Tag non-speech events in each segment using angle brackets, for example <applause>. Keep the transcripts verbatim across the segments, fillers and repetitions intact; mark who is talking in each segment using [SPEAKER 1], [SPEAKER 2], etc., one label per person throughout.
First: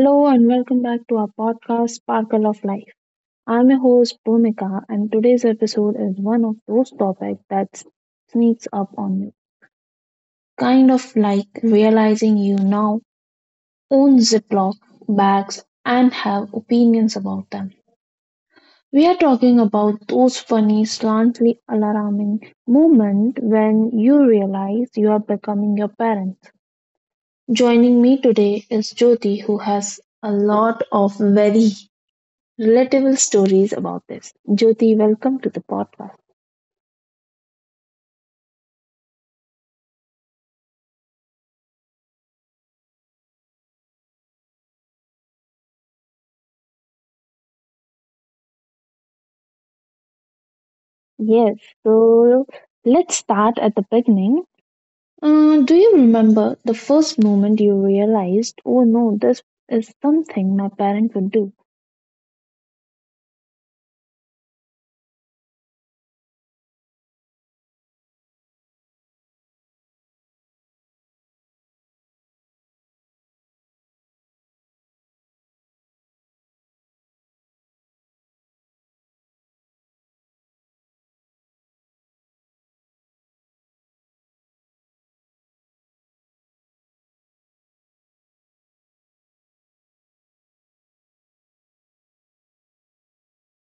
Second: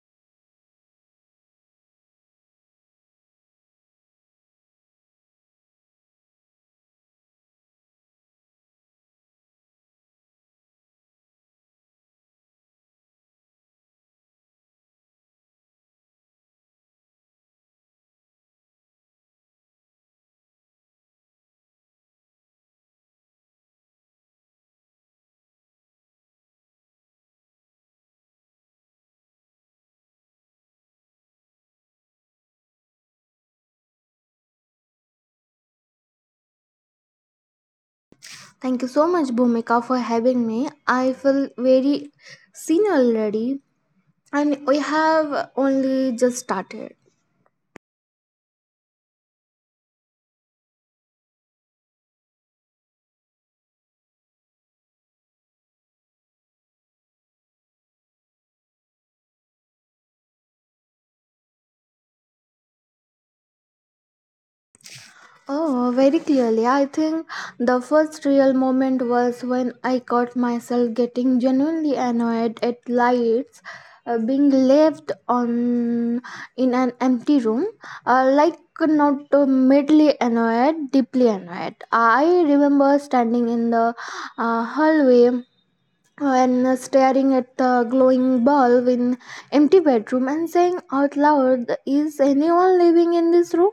[SPEAKER 1] Hello and welcome back to our podcast, Sparkle of Life. I'm your host, Bhumika, and today's episode is one of those topics that sneaks up on you. Kind of like realizing you now own Ziploc bags and have opinions about them. We are talking about those funny, slantly alarming moments when you realize you are becoming your parents. Joining me today is Jyoti, who has a lot of very relatable stories about this. Jyoti, welcome to the podcast.
[SPEAKER 2] Thank you so much, Bhumika, for having me. I feel very seen already, and we have only just started.
[SPEAKER 1] Yes, so let's start at the beginning. Uh, do you remember the first moment you realized, oh no, this is something my parent would do?
[SPEAKER 2] Oh, very clearly. I think the first real moment was when I caught myself getting genuinely annoyed at lights uh, being left on in an empty room. Uh, like not uh, madly annoyed, deeply annoyed. I remember standing in the uh, hallway when staring at the glowing bulb in empty bedroom and saying out loud, is anyone living in this room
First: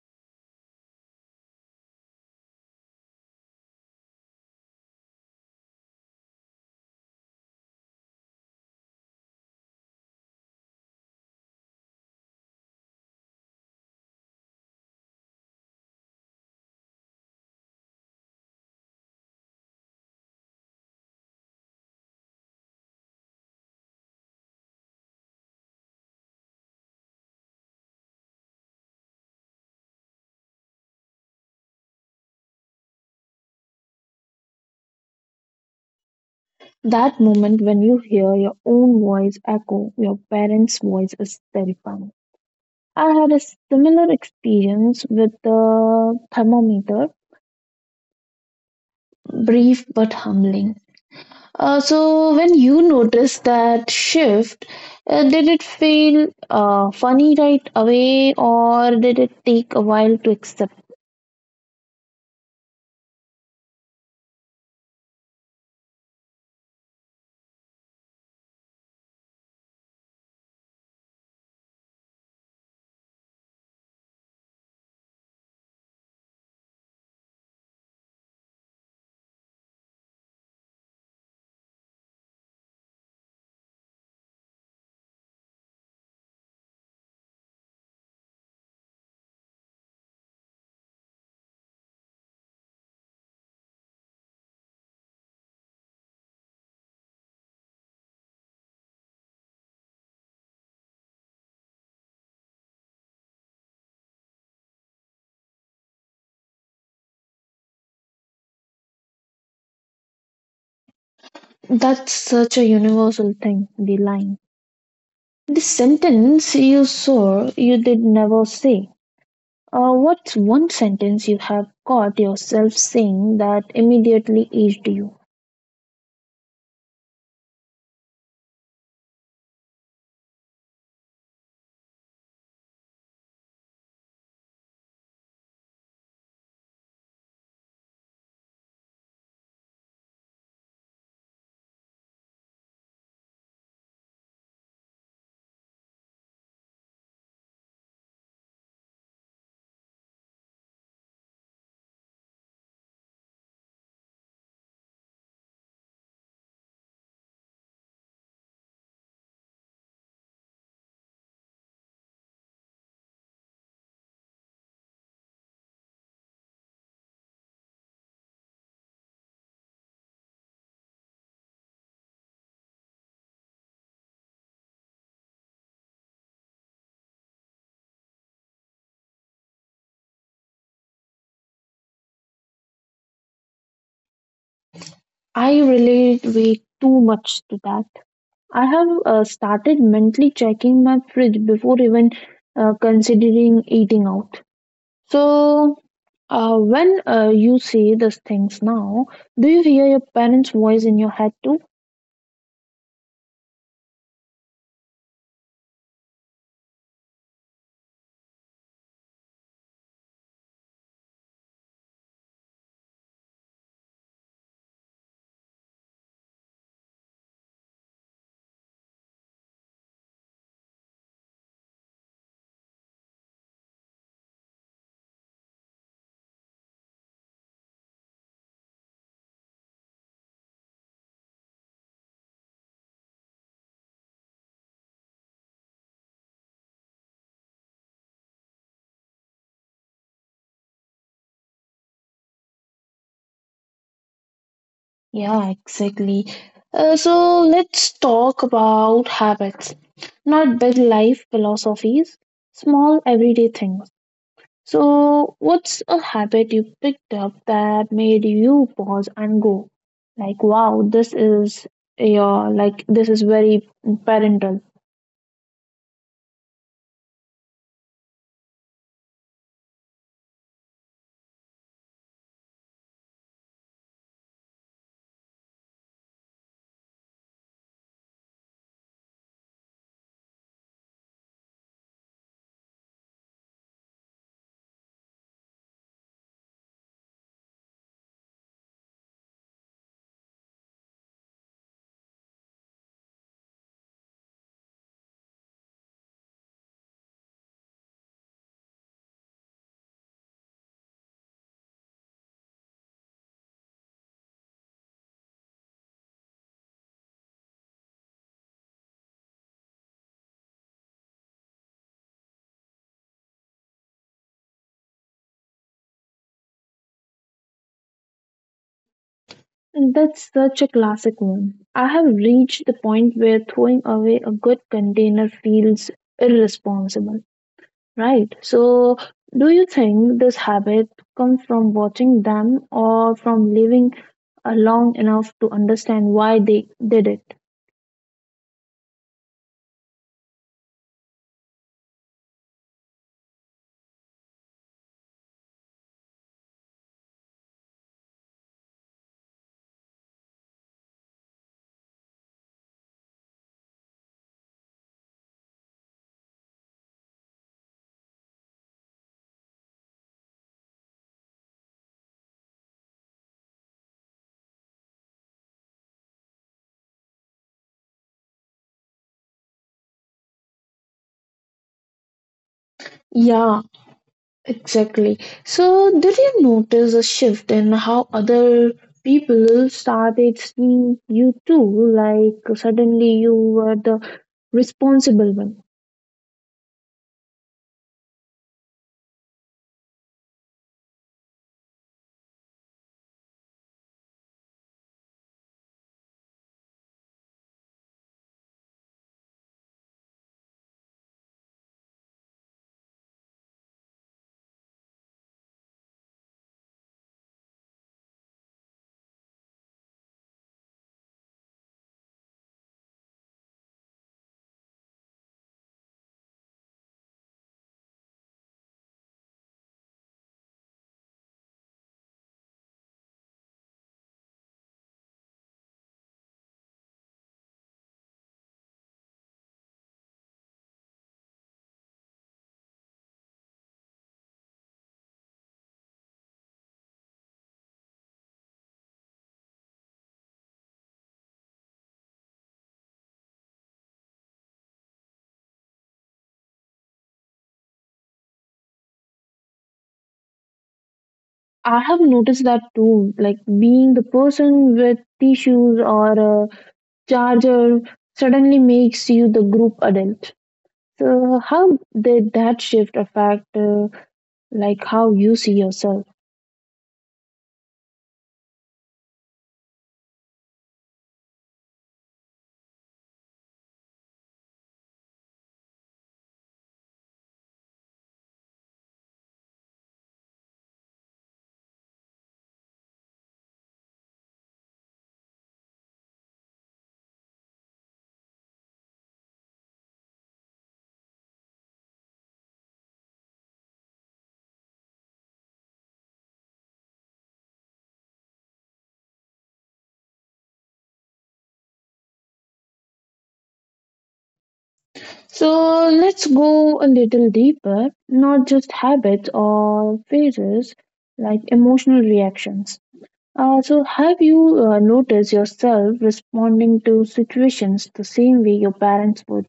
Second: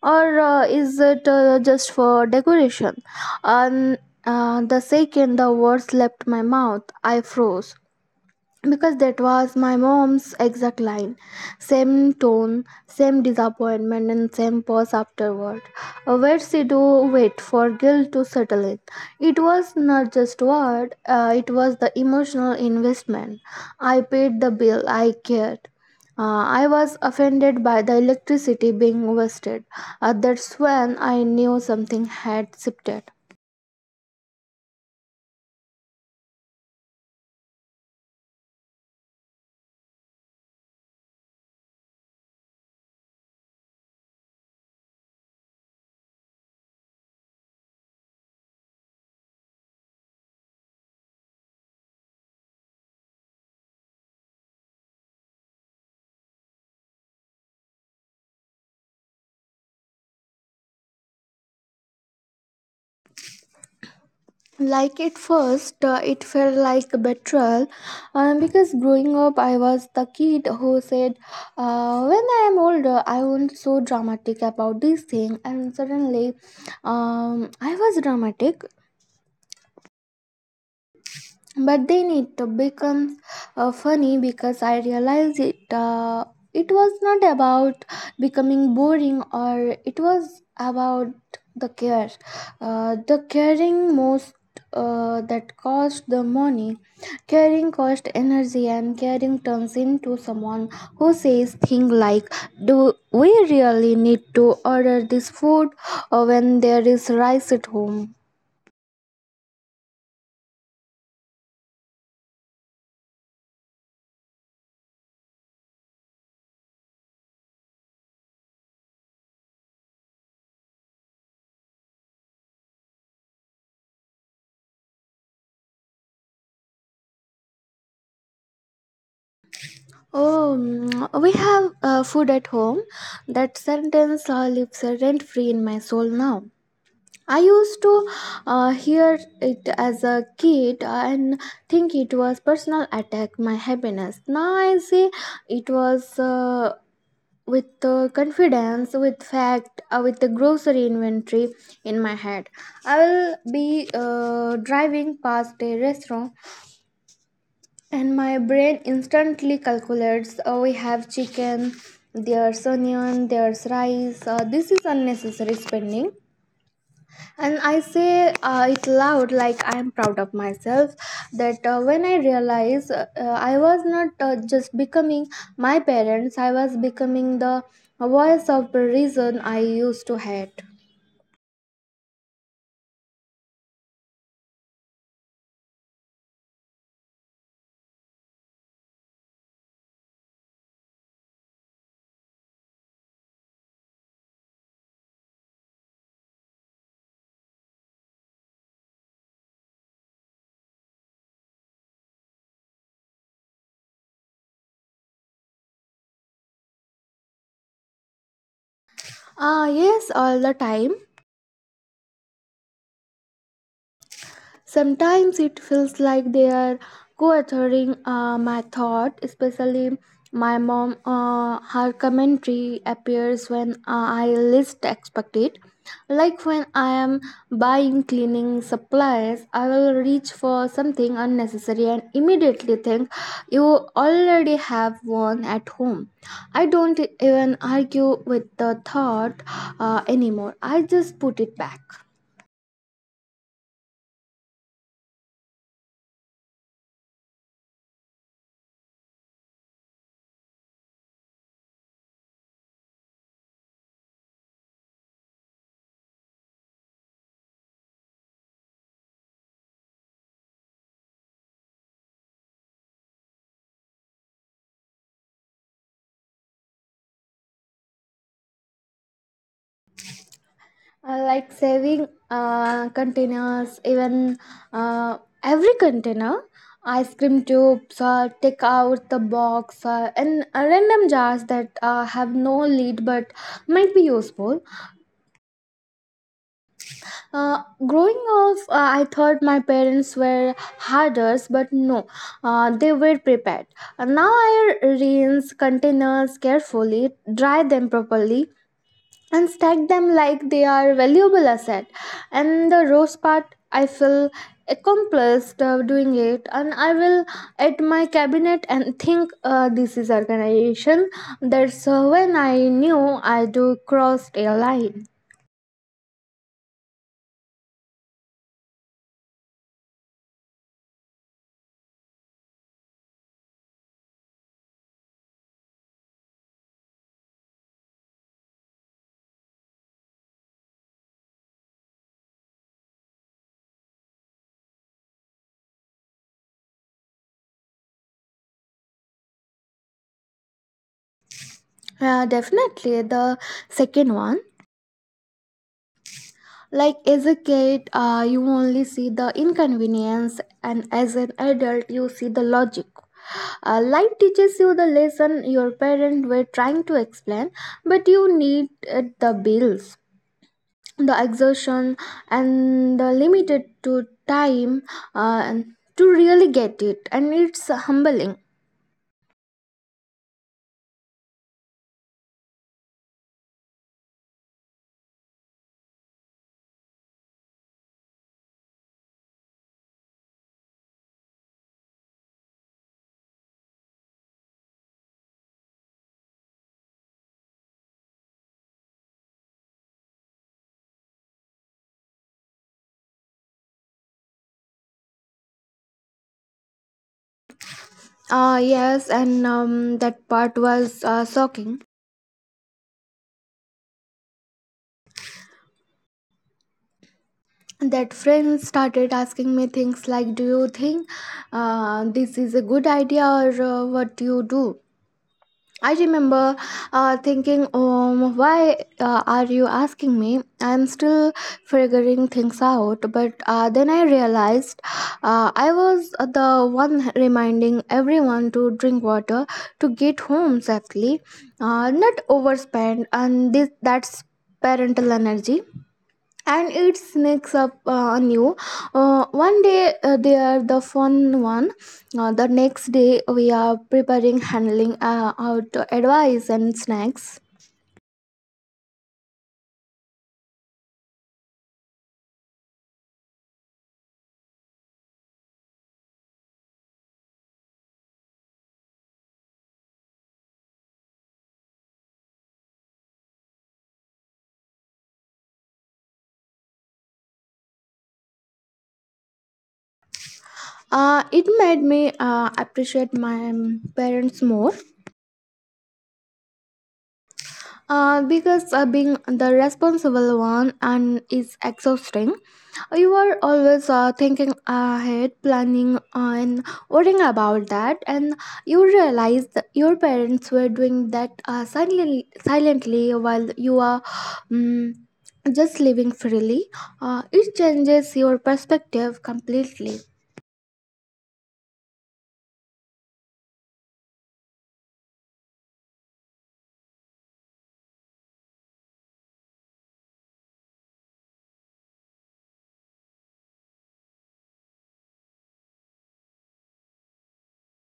[SPEAKER 2] or uh, is it uh, just for decoration? And uh, the second the words left my mouth, I froze, because that was my mom's exact line. Same tone, same disappointment, and same pause afterward. Uh, where she do wait for guilt to settle it it was not just word. Uh, it was the emotional investment. I paid the bill. I cared. Uh, i was offended by the electricity being wasted. Uh, that's when I knew something had shifted.
[SPEAKER 1] That moment when you hear your own voice echo your parents' voice is terrifying. I had a similar experience with the thermometer, brief but humbling. Uh, so when you noticed that shift, uh, did it feel uh, funny right away, or did it take a while to accept?
[SPEAKER 2] Like at first, uh, it felt like a betrayal, uh, because growing up I was the kid who said, uh, when I am older I won't so dramatic about this thing. And suddenly, um, I was dramatic. But then it becomes uh, funny, because I realized it. Uh, it was not about becoming boring, or it was about the care, uh, the caring most, uh, that cost the money. Caring cost energy, and caring turns into someone who says things like, do we really need to order this food uh, when there is rice at home?
[SPEAKER 1] That's such a universal thing. The line, the sentence you saw, you did never say. Uh, what's one sentence you have caught yourself saying that immediately aged you?
[SPEAKER 2] Oh, mm, we have uh, food at home. That sentence uh, lives rent free in my soul now. I used to uh, hear it as a kid and think it was personal attack my happiness. Now I see it was, uh, with uh, confidence, with fact, uh, with the grocery inventory in my head. I will be uh, driving past a restaurant, and my brain instantly calculates, oh, we have chicken, there's onion, there's rice, uh, this is unnecessary spending. And I say uh, it loud, like I am proud of myself. That uh, when I realize, uh, uh, I was not uh, just becoming my parents, I was becoming the voice of the reason I used to hate.
[SPEAKER 1] I relate way too much to that. I have uh, started mentally checking my fridge before even uh, considering eating out. So, uh, when uh, you say these things now, do you hear your parents' voice in your head too?
[SPEAKER 2] Ah, yes, all the time. Sometimes it feels like they are co-authoring uh, my thought, especially my mom. Uh, her commentary appears when uh, I least expect it. Like when I am buying cleaning supplies, I will reach for something unnecessary and immediately think, you already have one at home. I don't even argue with the thought uh, anymore. I just put it back.
[SPEAKER 1] Yeah, exactly. Uh, so, let's talk about habits, not big life philosophies, small everyday things. So, what's a habit you picked up that made you pause and go, like, wow, this is your, like, this is very parental?
[SPEAKER 2] uh, like saving uh, containers, even uh, every container. Ice cream tubes, uh, take out the box, uh, and uh, random jars that uh, have no lid but might be useful. Uh, growing up, uh, I thought my parents were harders. But no, uh, they were prepared. Uh, now I rinse containers carefully, dry them properly, and stack them like they are valuable asset. And the roast part, I feel accomplished uh, doing it, and I will at my cabinet and think, uh, this is organization. That's uh, when I knew I do crossed a line.
[SPEAKER 1] That's such a classic one. I have reached the point where throwing away a good container feels irresponsible, right? So, do you think this habit comes from watching them or from living uh, long enough to understand why they did it?
[SPEAKER 2] Uh, definitely the second one. Like as a kid, uh, you only see the inconvenience, and as an adult, you see the logic. Uh, life teaches you the lesson your parents were trying to explain, but you need uh, the bills, the exertion, and the limited to time uh, to really get it, and it's humbling.
[SPEAKER 1] Yeah, exactly. So, did you notice a shift in how other people started seeing you too? Like, suddenly you were the responsible one.
[SPEAKER 2] Uh, yes, and um, that part was uh, shocking. That friend started asking me things like, do you think uh, this is a good idea, or uh, what do you do? I remember uh, thinking, um, why uh, are you asking me, I'm still figuring things out. But uh, then I realized, uh, I was the one reminding everyone to drink water, to get home safely, uh, not overspend. And this that's parental energy, and it sneaks up uh, on you. Uh, one day, uh, they are the fun one. Uh, the next day we are preparing, handling uh, out advice and snacks.
[SPEAKER 1] I have noticed that too. Like, being the person with tissues or a charger suddenly makes you the group adult. So, how did that shift affect, uh, like, how you see yourself?
[SPEAKER 2] Uh, it made me uh, appreciate my um, parents more, uh, because uh, being the responsible one and is exhausting. You are always uh, thinking ahead, planning, and worrying about that, and you realize that your parents were doing that uh, silently, silently while you are um, just living freely. Uh, it changes your perspective completely.
[SPEAKER 1] So let's go a little deeper, not just habits or phases, like emotional reactions. Uh, so, have you uh, noticed yourself responding to situations the same way your parents would?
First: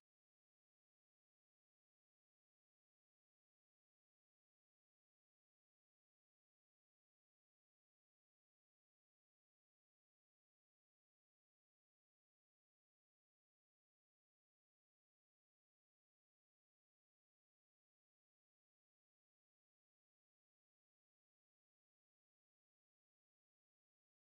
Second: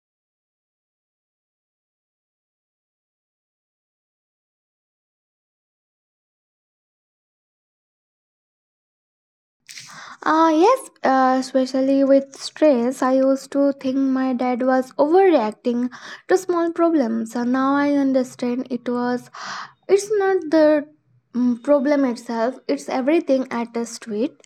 [SPEAKER 2] Ah, yes, uh, especially with stress, I used to think my dad was overreacting to small problems. And now I understand it was, it's not the mm, problem itself, it's everything attached to it.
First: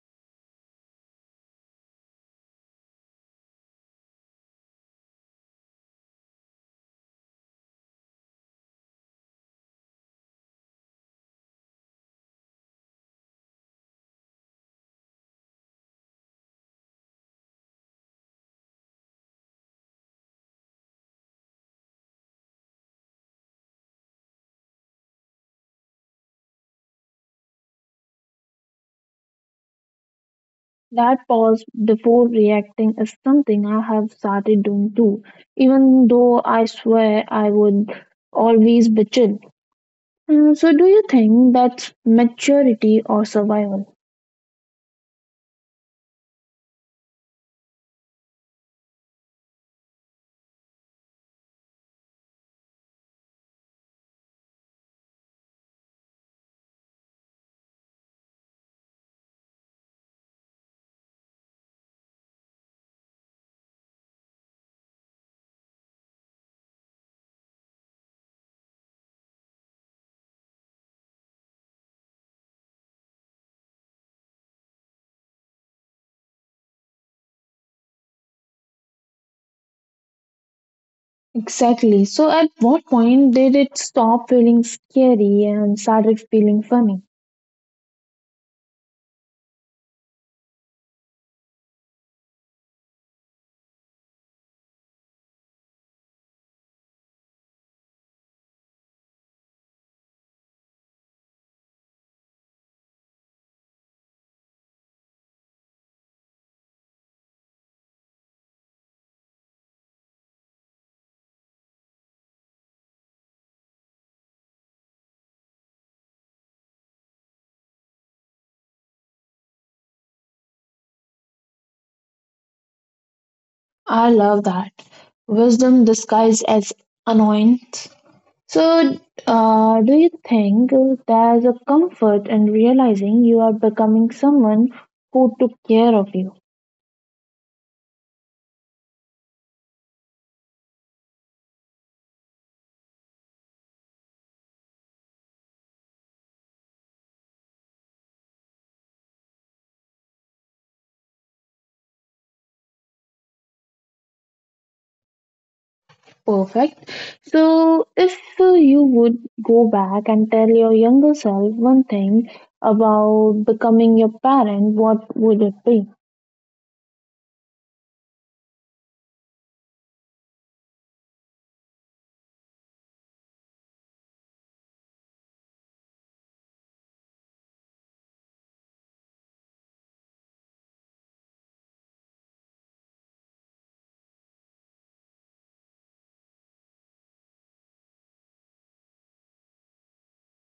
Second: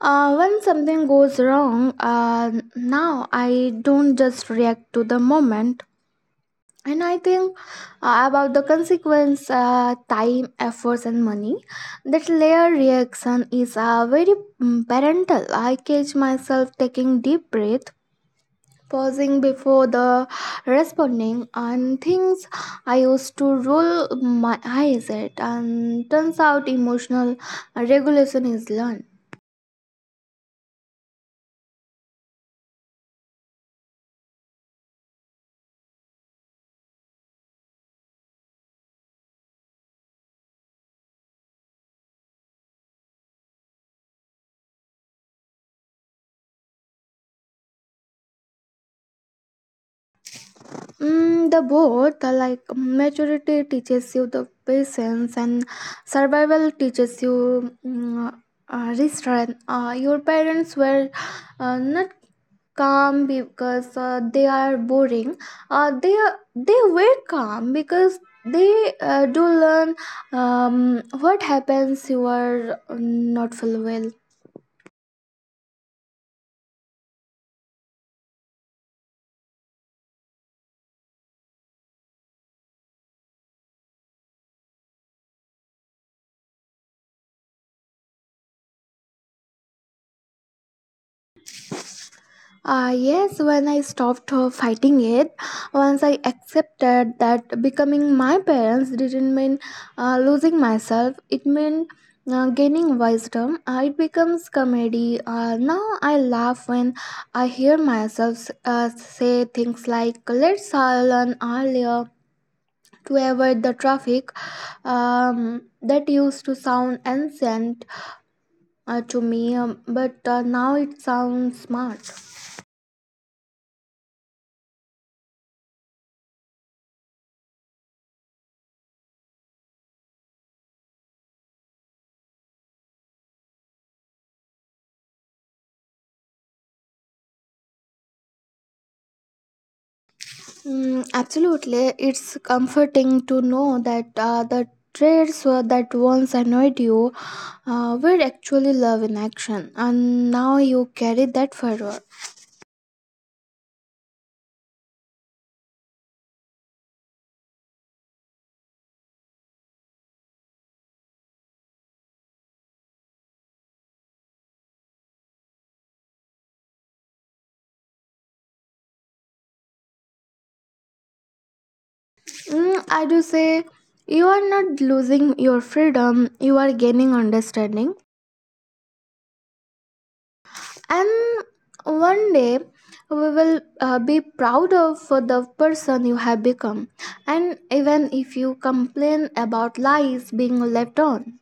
[SPEAKER 2] Uh, when something goes wrong, uh, now I don't just react to the moment. And I think uh, about the consequence, uh, time, efforts, and money. That layer reaction is uh, very, mm, parental. I catch myself taking deep breath, pausing before the responding, and things I used to roll my eyes at. And turns out emotional regulation is learned.
[SPEAKER 1] That pause before reacting is something I have started doing too, even though I swear I would always be chill. Uh, so, do you think that's maturity or survival?
[SPEAKER 2] Mm, the both the like maturity teaches you the patience, and survival teaches you mm, uh, restraint. Uh, your parents were uh, not calm because uh, they are boring. Uh, they they were calm because they uh, do learn um, what happens you are uh, not full well.
[SPEAKER 1] Exactly. So, at what point did it stop feeling scary and started feeling funny?
[SPEAKER 2] Uh, yes, when I stopped uh, fighting it, once I accepted that becoming my parents didn't mean uh, losing myself, it meant uh, gaining wisdom. Uh, it becomes comedy. Uh, now I laugh when I hear myself uh, say things like, let's all learn earlier to avoid the traffic. Um, that used to sound ancient uh, to me, um, but uh, now it sounds smart.
[SPEAKER 1] I love that. Wisdom disguised as annoyance. So, uh, do you think there's a comfort in realizing you are becoming someone who took care of you?
[SPEAKER 2] Mm, absolutely. It's comforting to know that uh, the traits were- that once annoyed you uh, were actually love in action, and now you carry that forward.
[SPEAKER 1] Perfect. So, if uh, you would go back and tell your younger self one thing about becoming your parent, what would it be?
[SPEAKER 2] Mm, I do say, you are not losing your freedom, you are gaining understanding. And one day we will uh, be proud of for the person you have become, and even if you complain about lies being left on.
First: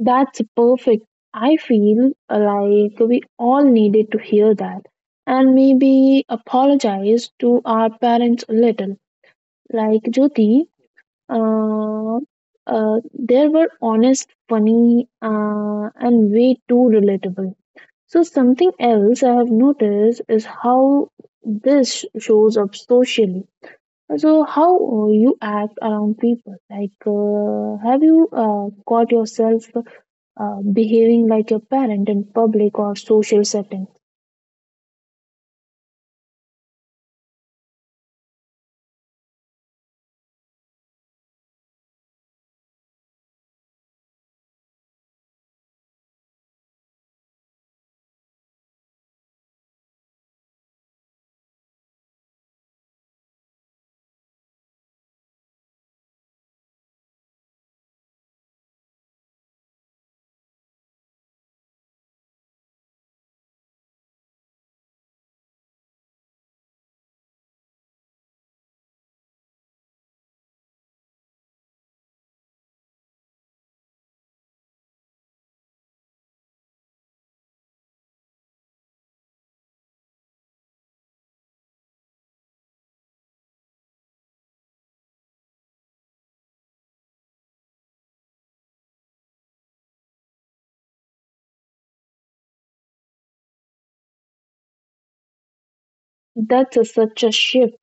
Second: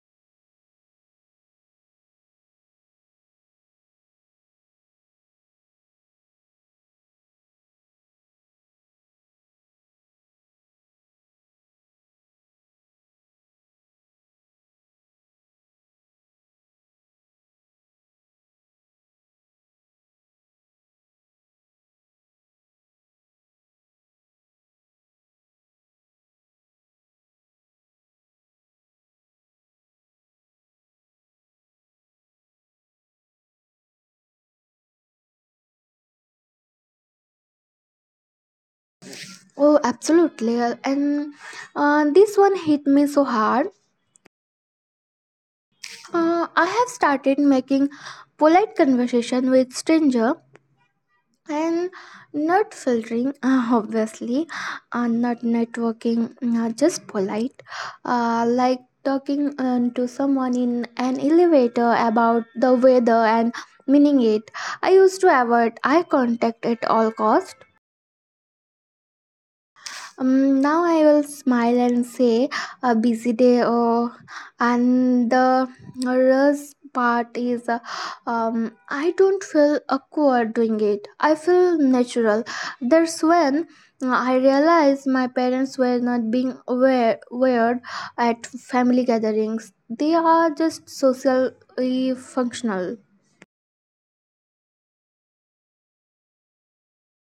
[SPEAKER 1] That's perfect. I feel like we all needed to hear that and maybe apologize to our parents a little. Like Jyoti, uh, uh, they were honest, funny, uh, and way too relatable. So, something else I have noticed is how this shows up socially. So, how uh, you act around people. Like, uh, have you uh, caught yourself uh, behaving like a parent in public or social settings?
[SPEAKER 2] Oh, absolutely. Uh, And uh, this one hit me so hard. Uh, I have started making polite conversation with stranger and not filtering, <laughs> uh, obviously, uh, not networking, uh, just polite. Uh, like talking um, to someone in an elevator about the weather and meaning it. I used to avoid eye contact at all cost. Um, now I will smile and say, a busy day. Oh, and the worst part is, uh, um, I don't feel awkward doing it. I feel natural. That's when uh, I realized my parents were not being aware weird at family gatherings. They are just socially functional.
[SPEAKER 1] That's a, such a shift,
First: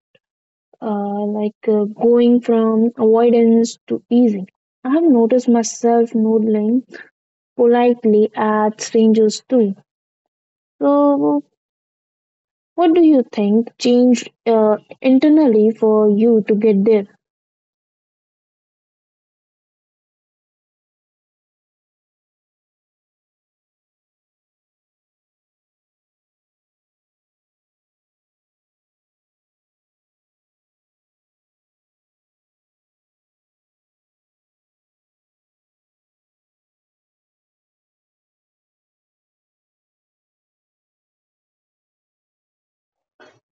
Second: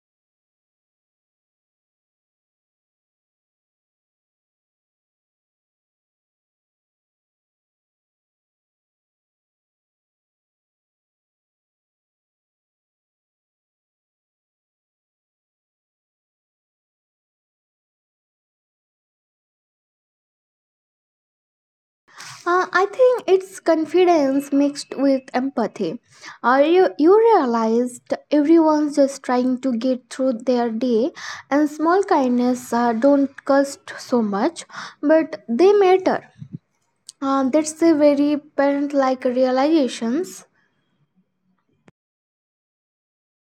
[SPEAKER 1] uh, like uh, going from avoidance to easing. I have noticed myself nodding politely at strangers too. So, what do you think changed uh, internally for you to get there?
[SPEAKER 2] Uh, I think it's confidence mixed with empathy. Uh, you, you realized everyone's just trying to get through their day, and small kindness uh, don't cost so much, but they matter. Uh, that's a very parent like realizations.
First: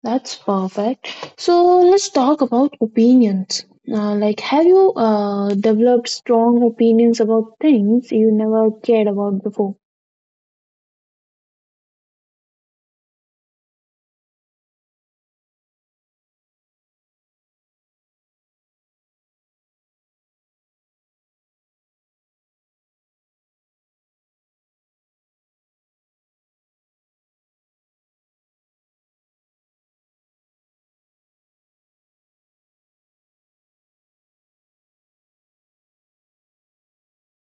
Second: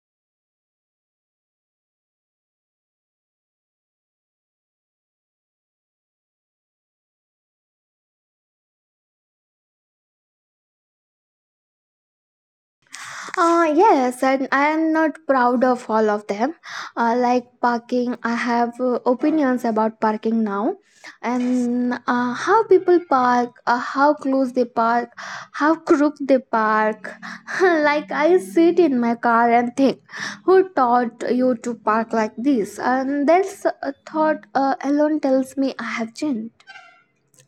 [SPEAKER 1] That's perfect. So, let's talk about opinions. Uh, like, have you uh, developed strong opinions about things you never cared about before?
[SPEAKER 2] Uh, yes, and I am not proud of all of them. Uh, like parking, I have uh, opinions about parking now, and uh, how people park, uh, how close they park, how crooked they park. <laughs> Like I sit in my car and think, who taught you to park like this? And that's a thought uh, alone tells me I have changed.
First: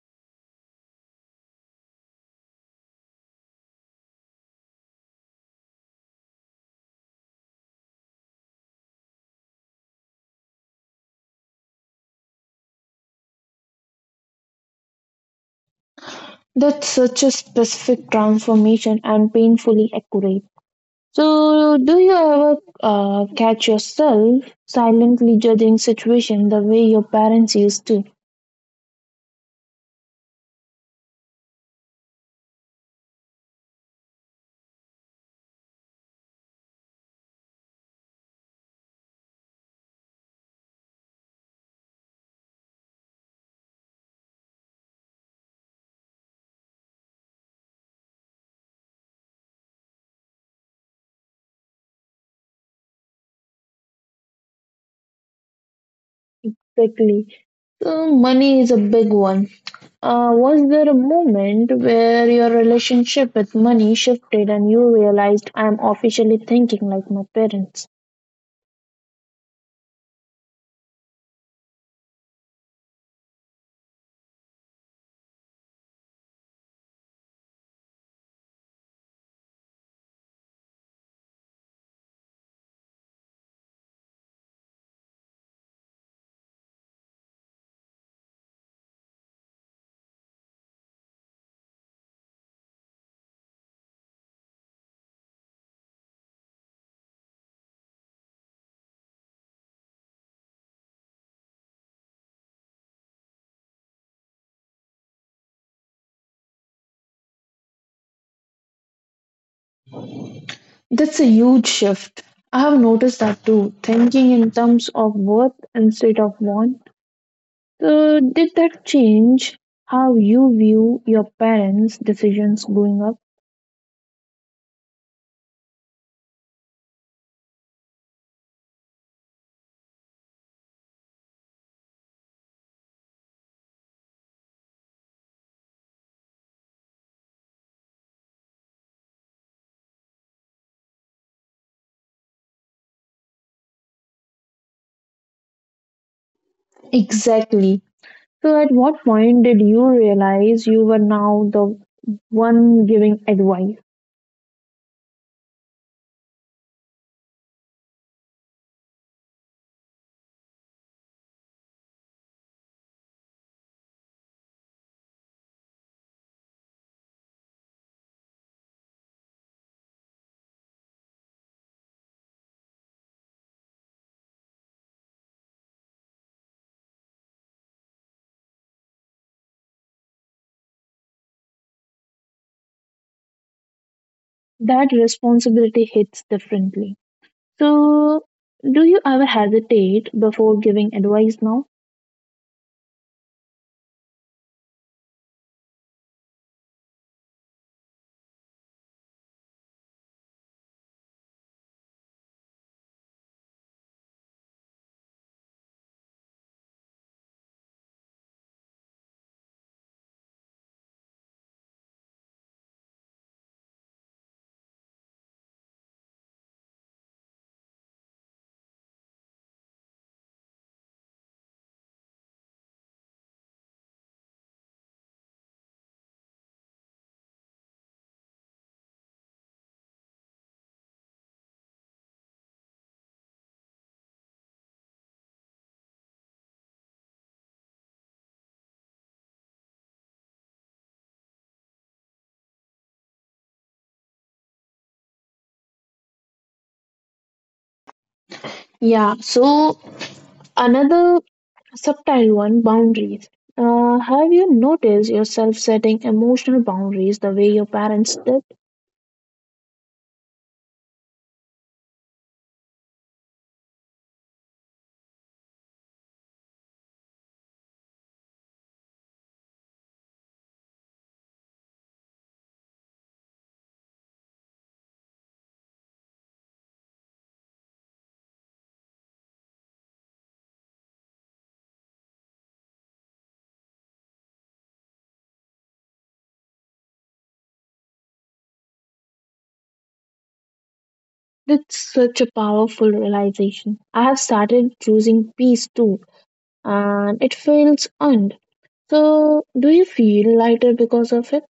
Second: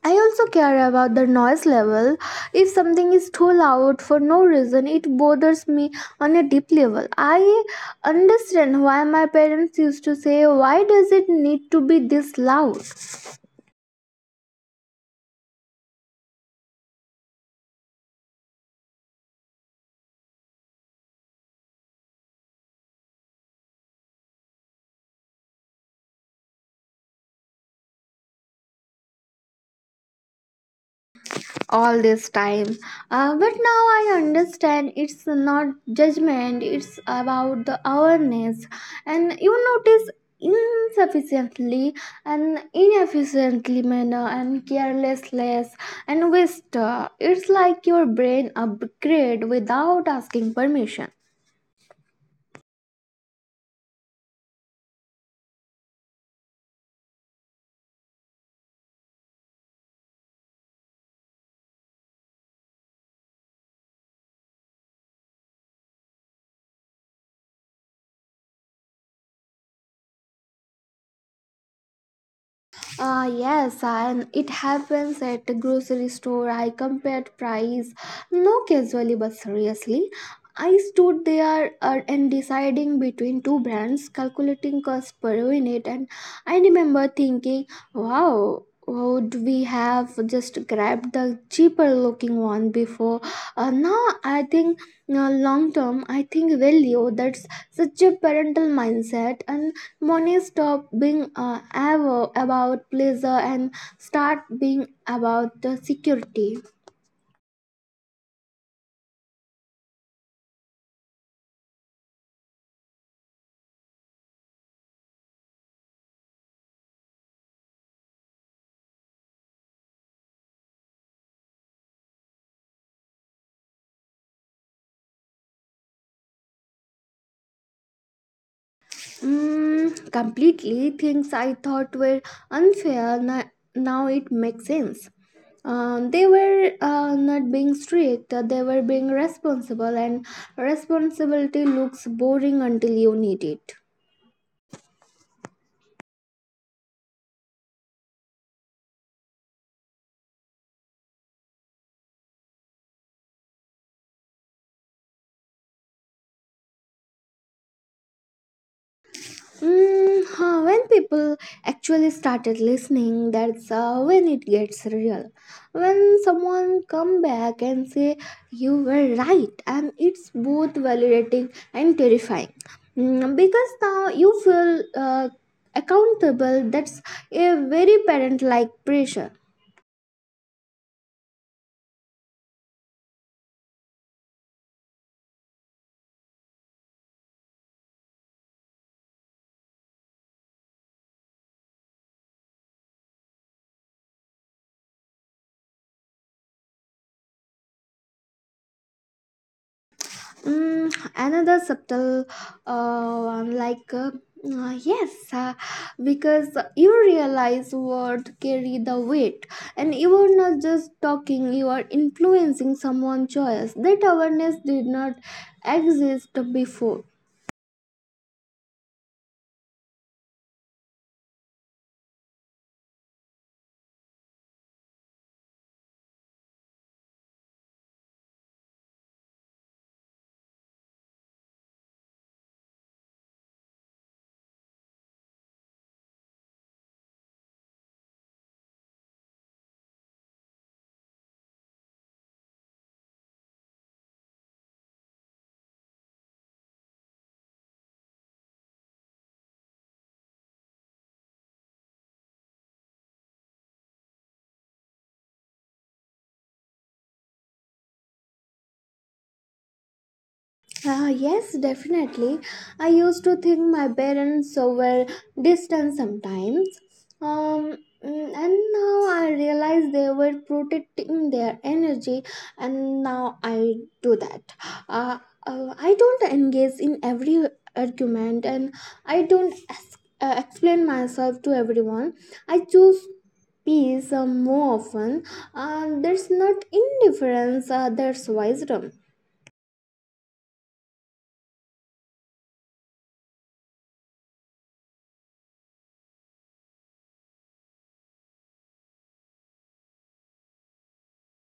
[SPEAKER 2] I also care about the noise level. If something is too loud for no reason, it bothers me on a deep level. I understand why my parents used to say, why does it need to be this loud?
[SPEAKER 1] That's such a specific transformation and painfully accurate. So, do you ever uh, catch yourself silently judging situation the way your parents used to?
[SPEAKER 2] All this time, uh, but now I understand, it's not judgment, it's about the awareness, and you notice insufficiently and inefficiently manner and carelessness and waste. Uh, it's like your brain upgrade without asking permission.
[SPEAKER 1] Quickly, so money is a big one. Uh, was there a moment where your relationship with money shifted and you realized I'm officially thinking like my parents?
[SPEAKER 2] Uh, yes, and it happens at the grocery store. I compared price, no casually but seriously. I stood there uh, and deciding between two brands, calculating cost per unit, and I remember thinking, "Wow, would we have just grabbed the cheaper looking one before?" Uh, now I think uh, long term, I think value. That's such a parental mindset, and money stop being uh, ever about pleasure and start being about the security.
[SPEAKER 1] That's a huge shift. I have noticed that too. Thinking in terms of worth instead of want. So, did that change how you view your parents' decisions growing up?
[SPEAKER 2] Mm, completely, things I thought were unfair na- now it makes sense. Um, they were uh, not being strict, they were being responsible, and responsibility looks boring until you need it.
[SPEAKER 1] Exactly. So, at what point did you realize you were now the one giving advice?
[SPEAKER 2] Mm, huh, when people actually started listening, that's uh, when it gets real. When someone come back and say you were right, and it's both validating and terrifying. Mm, because now you feel uh, accountable. That's a very parent-like pressure.
[SPEAKER 1] That responsibility hits differently. So, do you ever hesitate before giving advice now?
[SPEAKER 2] Mm, another subtle uh, one, like, uh, uh, yes, uh, because you realize word carry the weight, and you are not just talking, you are influencing someone's choice, that awareness did not exist before.
[SPEAKER 1] Yeah, so another subtle one, boundaries. Uh, have you noticed yourself setting emotional boundaries the way your parents did?
[SPEAKER 2] Uh, yes, definitely. I used to think my parents so were distant sometimes. Um, mm, and now I realize they were protecting their energy, and now I do that. Uh, uh, I don't engage in every argument, and I don't es- uh, explain myself to everyone. I choose peace uh, more often. Uh, there's not indifference, uh, there's wisdom.
[SPEAKER 1] That's such a powerful realization. I have started choosing peace too, and it feels earned. So, do you feel lighter because of it?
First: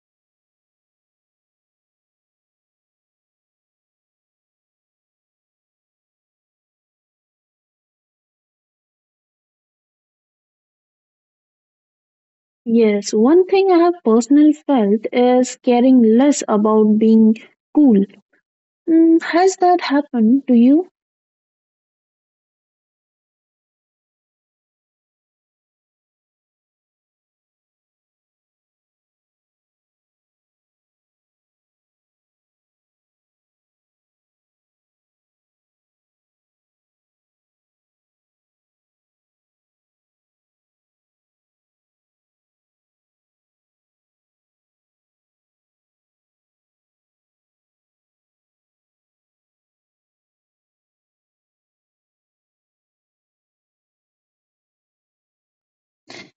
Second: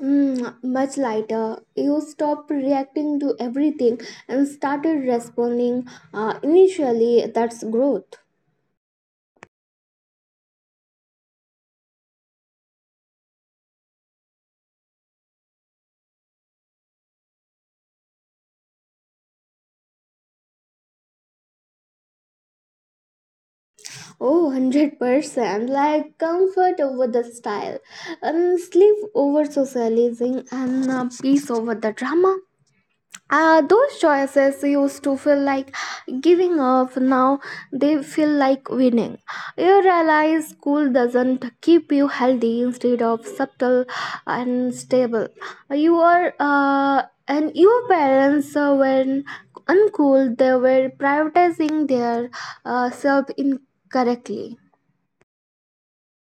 [SPEAKER 2] Mm, much lighter. You stopped reacting to everything and started responding. Uh, initially, that's growth.
[SPEAKER 1] Yes, one thing I have personally felt is caring less about being cool. Mm, has that happened to you?
[SPEAKER 2] Oh, one hundred percent. Like comfort over the style, and sleep over socializing, and uh, peace over the drama. Uh, those choices used to feel like giving up. Now they feel like winning. You realize school doesn't keep you healthy, instead of subtle and stable. You are uh, and your parents uh, were uncool. They were prioritizing their uh, self incorrectly.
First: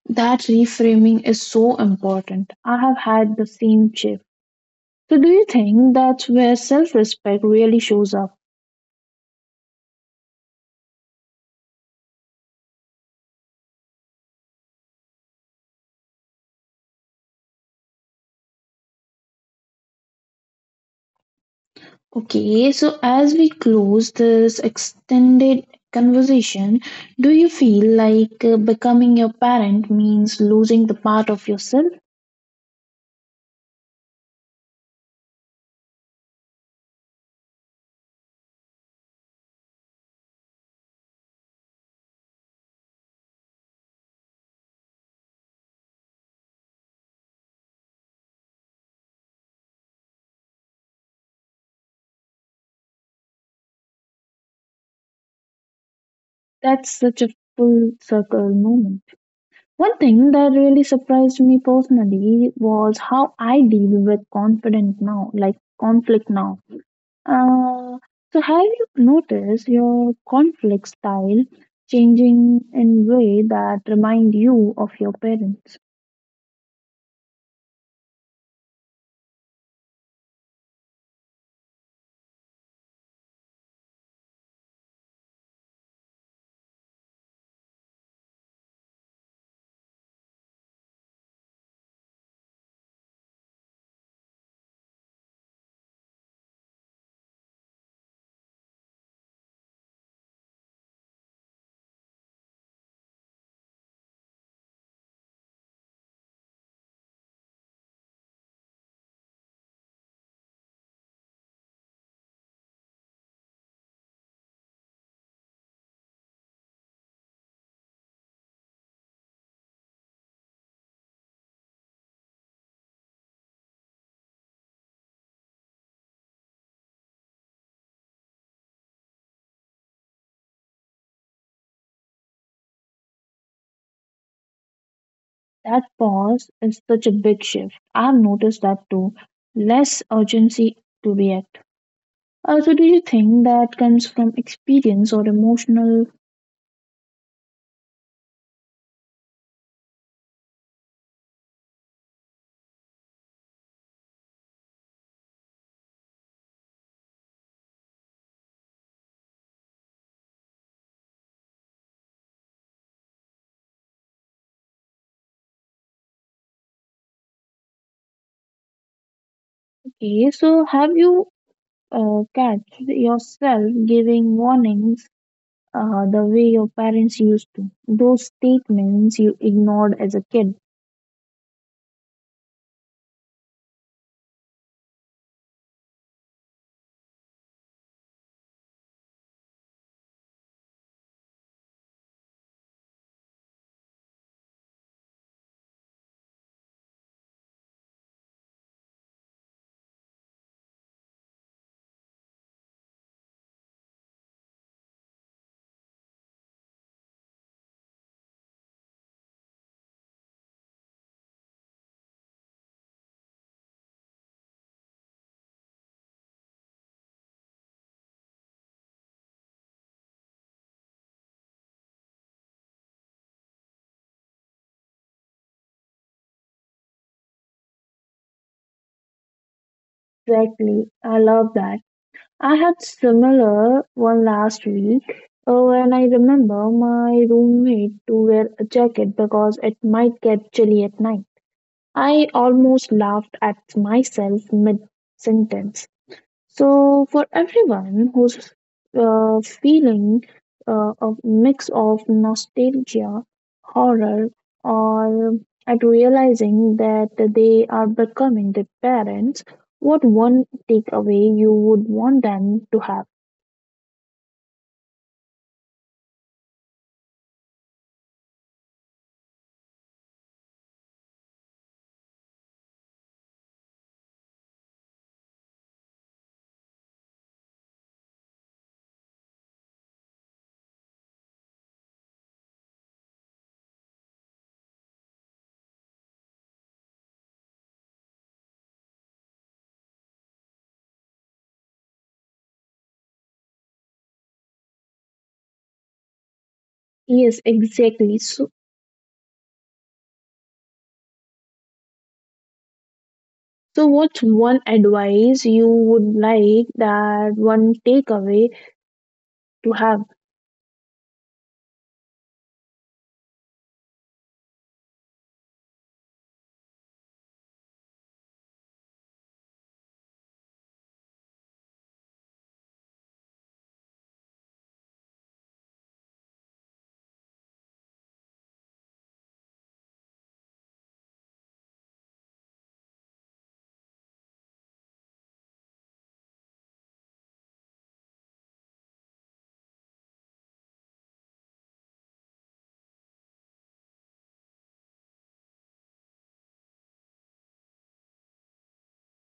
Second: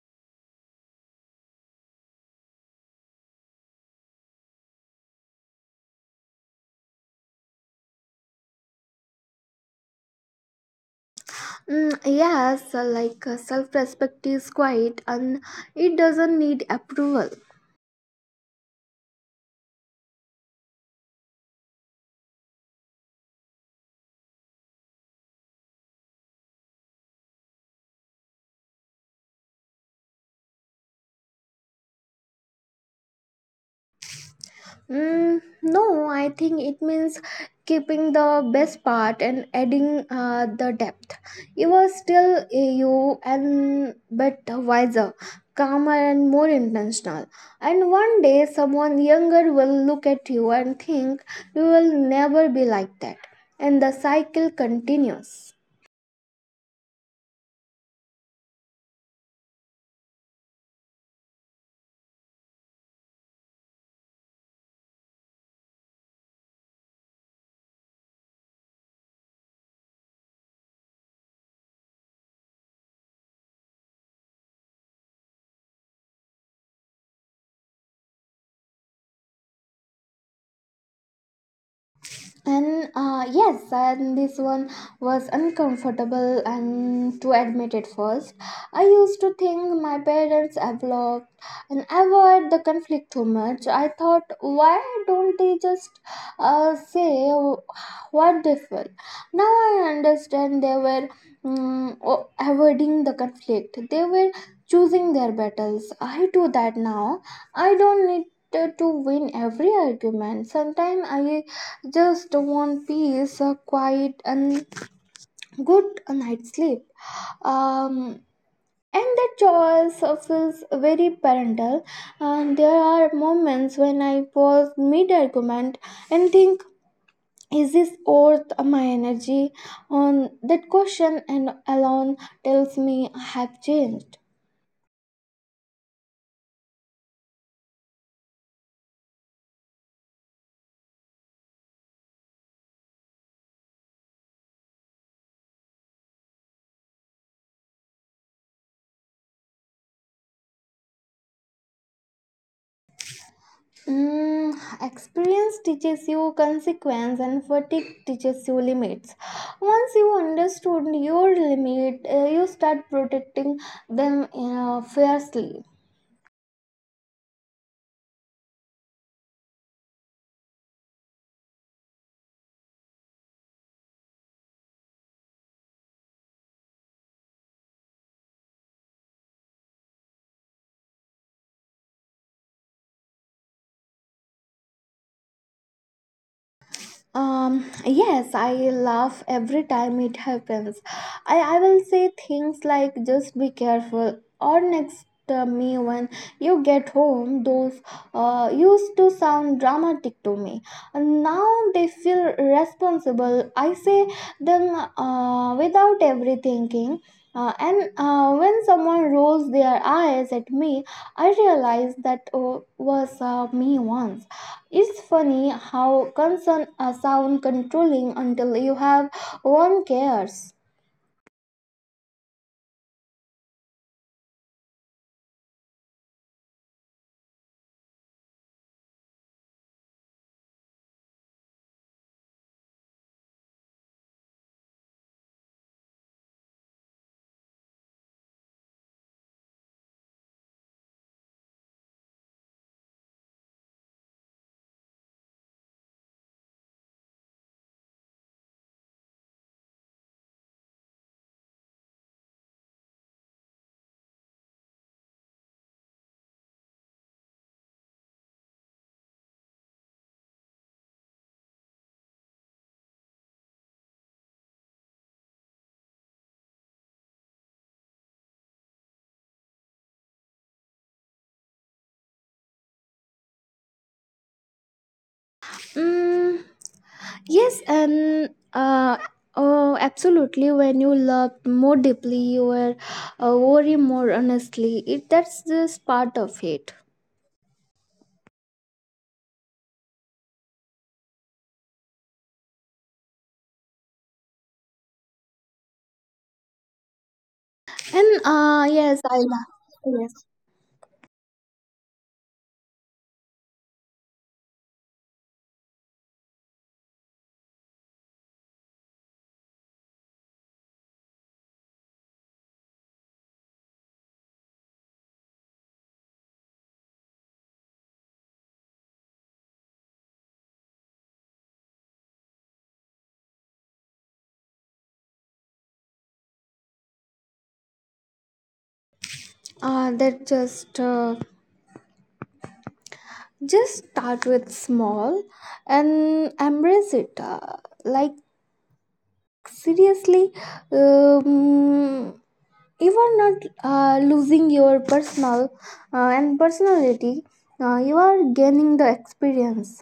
[SPEAKER 1] That reframing is so important. I have had the same shift. So, do you think that's where self respect really shows up?
[SPEAKER 2] Mm, yes, like uh, self respect is quiet and it doesn't need approval.
[SPEAKER 1] Okay, so as we close this extended conversation, do you feel like uh, becoming your parent means losing the part of yourself?
[SPEAKER 2] Mm, no, I think it means keeping the best part and adding uh, the depth. You are still uh, you and but wiser, calmer, and more intentional. And one day, someone younger will look at you and think you will never be like that. And the cycle continues.
[SPEAKER 1] That's such a full circle moment. One thing that really surprised me personally was how I deal with confident now, like conflict now. Uh, so have you noticed your conflict style changing in way that remind you of your parents?
[SPEAKER 2] And uh, Yes, and this one was uncomfortable and to admit it first, I used to think my parents have and avoid the conflict too much. I thought, why don't they just uh, say what they feel? Now I understand, they were mm, o- avoiding the conflict. They were choosing their battles. I do that now. I don't need to to win every argument. Sometimes I just want peace, a quiet and good night's sleep. Um, and that choice uh, feels very parental. And there are moments when I pause mid argument and think, is this worth my energy? On that question and alone tells me I have changed.
[SPEAKER 1] That pause is such a big shift. I've noticed that too. Less urgency to react. Uh, so, do you think that comes from experience or emotional
[SPEAKER 2] Mm, experience teaches you consequence and fatigue teaches you limits. Once you understood your limit, uh, you start protecting them uh, fiercely.
[SPEAKER 1] case? So, have you uh, catched yourself giving warnings uh, the way your parents used to? Those statements you ignored as a kid.
[SPEAKER 2] Um, yes, I laugh every time it happens. I, I will say things like just be careful, or next uh, me when you get home. Those uh, used to sound dramatic to me. Now they feel responsible. I say them uh, without every thinking. Uh, and uh, When someone rolls their eyes at me, I realize that uh, was uh, me once. It's funny how concern uh, sound controlling until you have one cares.
[SPEAKER 1] Exactly. I love that. I had similar one last week uh, and I remember my roommate to wear a jacket because it might get chilly at night. I almost laughed at myself mid sentence. So for everyone who's uh, feeling uh, a mix of nostalgia, horror, or at realizing that they are becoming the parents, what one takeaway you would want them to have?
[SPEAKER 2] Mm, yes, and uh, Oh, absolutely. When you loved more deeply, you were uh, worry more honestly. It that's just part of it.
[SPEAKER 1] Yes,
[SPEAKER 2] And uh,
[SPEAKER 1] exactly.
[SPEAKER 2] Yes,
[SPEAKER 1] So,
[SPEAKER 2] I love. Yes,
[SPEAKER 1] so what's one advice you would like that one takeaway to have?
[SPEAKER 2] uh, that just uh, just start with small and embrace it. Uh, like seriously, um, you are not uh, losing your personal uh, and personality, uh, you are gaining the experience,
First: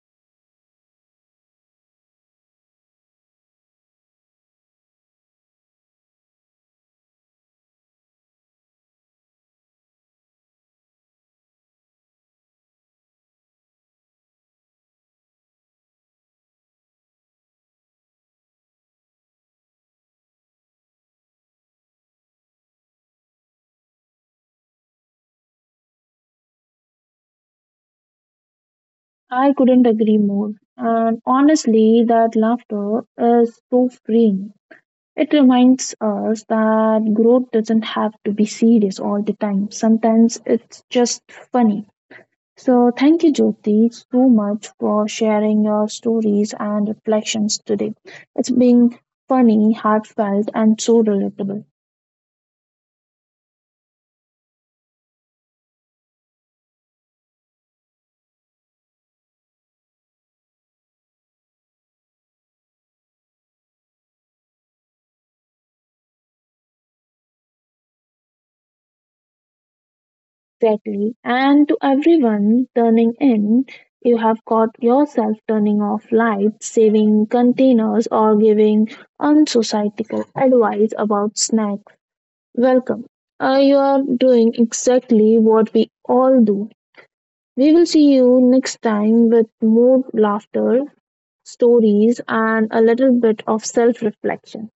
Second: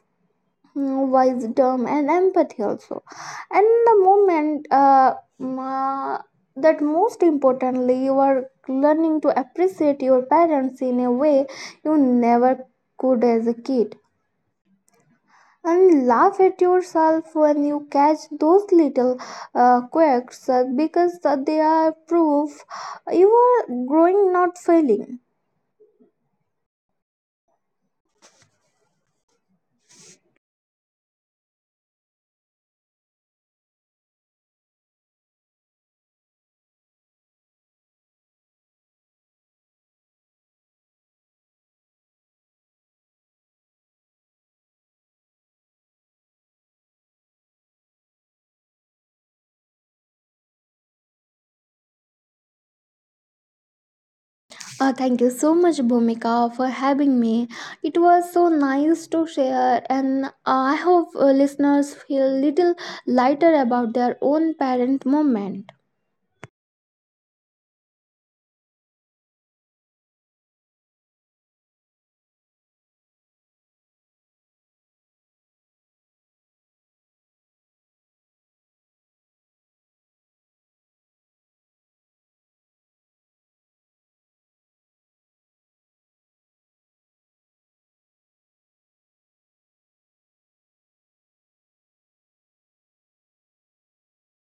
[SPEAKER 2] mm, wisdom and empathy also. And the moment, uh, mm, uh, that most importantly, you are learning to appreciate your parents in a way you never could as a kid, and laugh at yourself when you catch those little uh, quirks, uh, because uh, they are proof you are growing, not failing.
[SPEAKER 1] I couldn't agree more. And honestly, that laughter is so freeing. It reminds us that growth doesn't have to be serious all the time. Sometimes it's just funny. So, thank you, Jyoti, so much for sharing your stories and reflections today. It's been funny, heartfelt, and so relatable.
[SPEAKER 2] Uh, thank you so much, Bhumika, for having me. It was so nice to share, and I hope uh, listeners feel little lighter about their own parent moment.
[SPEAKER 1] Exactly. And to everyone turning in, you have caught yourself turning off lights, saving containers, or giving unsocietical advice about snacks. Welcome. Uh, you are doing exactly what we all do. We will see you next time with more laughter, stories, and a little bit of self reflection.